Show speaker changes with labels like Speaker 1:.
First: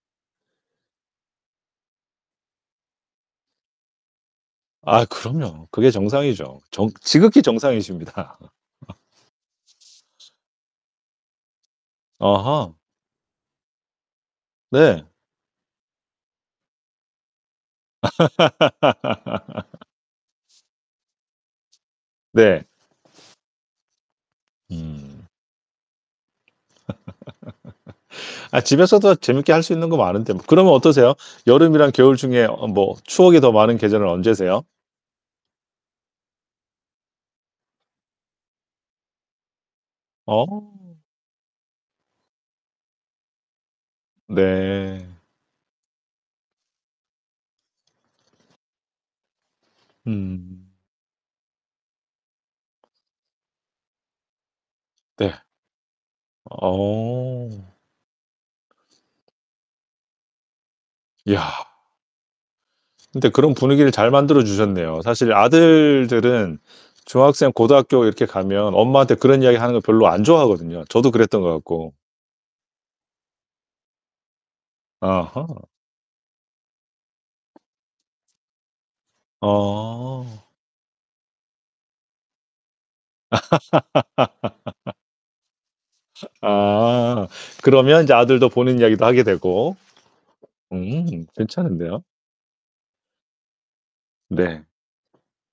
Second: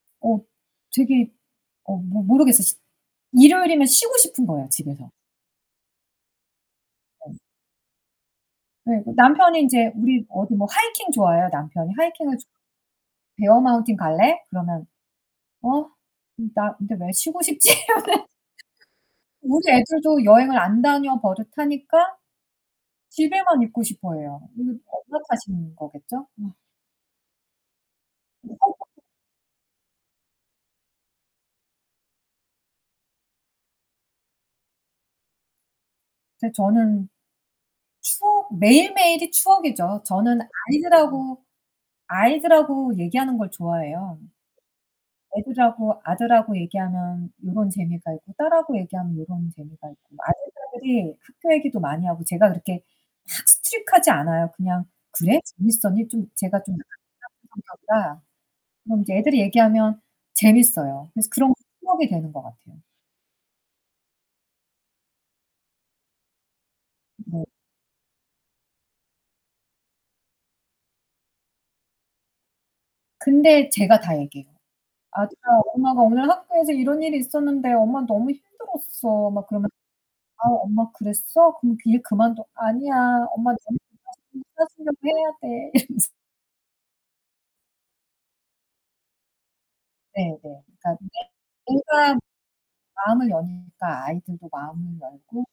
Speaker 1: 어 되게 어 모 모르겠어요, 쉬 일요일이면 쉬고 싶은 거야,
Speaker 2: 아
Speaker 1: 집에서.
Speaker 2: 그럼요. 그게 정상이죠. 정
Speaker 1: 어.
Speaker 2: 지극히 정상이십니다.
Speaker 1: 네 나 남편이 인제 우리 어디 뭐 하이킹 좋아해요 남편이. 하이킹을 좋
Speaker 2: 아하.
Speaker 1: "베어마운틴 갈래?" 그러면
Speaker 2: 네.
Speaker 1: "어? 나 근데 왜 쉬고 싶지?" 이러면 우리 애들도 여행을 안 다녀 버릇하니까
Speaker 2: 네.
Speaker 1: 집에만 있고 싶어 해요. 이거 엄마
Speaker 2: 음.
Speaker 1: 탓인 거겠죠? 음.
Speaker 2: 아 집에서도 재밌게 할 수 있는 거 많은데 뭐. 그러면 어떠세요? 여름이랑 겨울 중에 어 뭐 추억이 더 많은 계절은 언제세요?
Speaker 1: 근데 저는 추억 매일매일이 추억이죠. 저는
Speaker 2: 어.
Speaker 1: 아이들하고 아이들하고 얘기하는 걸 좋아해요.
Speaker 2: 네.
Speaker 1: 애들하고 아들하고 얘기하면 요런 재미가 있고, 딸하고 얘기하면 요런 재미가 있고.
Speaker 2: 음.
Speaker 1: 아들딸들이 학교 얘기도 많이 하고 제가 그렇게 막 strict 하지 않아요. 그냥 "그래?
Speaker 2: 네.
Speaker 1: 재밌었니?" 좀 제가 좀 [unintelligible]
Speaker 2: 어.
Speaker 1: 성격이라. 그럼 이제 애들이 얘기하면 재밌어요. 그래서
Speaker 2: 야.
Speaker 1: 그런 추억이 되는 것 같아요.
Speaker 2: 근데 그런 분위기를 잘 만들어 주셨네요. 사실 아들들은
Speaker 1: 네.
Speaker 2: 중학생 고등학교 이렇게 가면 엄마한테 그런 이야기하는 거 별로 안 좋아하거든요, 저도 그랬던 것 같고.
Speaker 1: 근데 제가 다 얘기해요. "아들아
Speaker 2: 아하.
Speaker 1: 엄마가 오늘 학교에서 이런 일이 있었는데 엄마 너무 힘들었어." 막 그러면
Speaker 2: 어.
Speaker 1: "아 엄마 그랬어? 그럼 그 일 그만둬." "아니야, 엄마 [unintelligible] 해야 돼." 이러면서.
Speaker 2: 아. 그러면 이제 아들도 본인 이야기도 하게 되고.
Speaker 1: 네네.
Speaker 2: 음
Speaker 1: [unintelligible]
Speaker 2: 괜찮은데요.
Speaker 1: 뭔가 마음을 여니까 아이들도
Speaker 2: 네.
Speaker 1: 마음을 열고.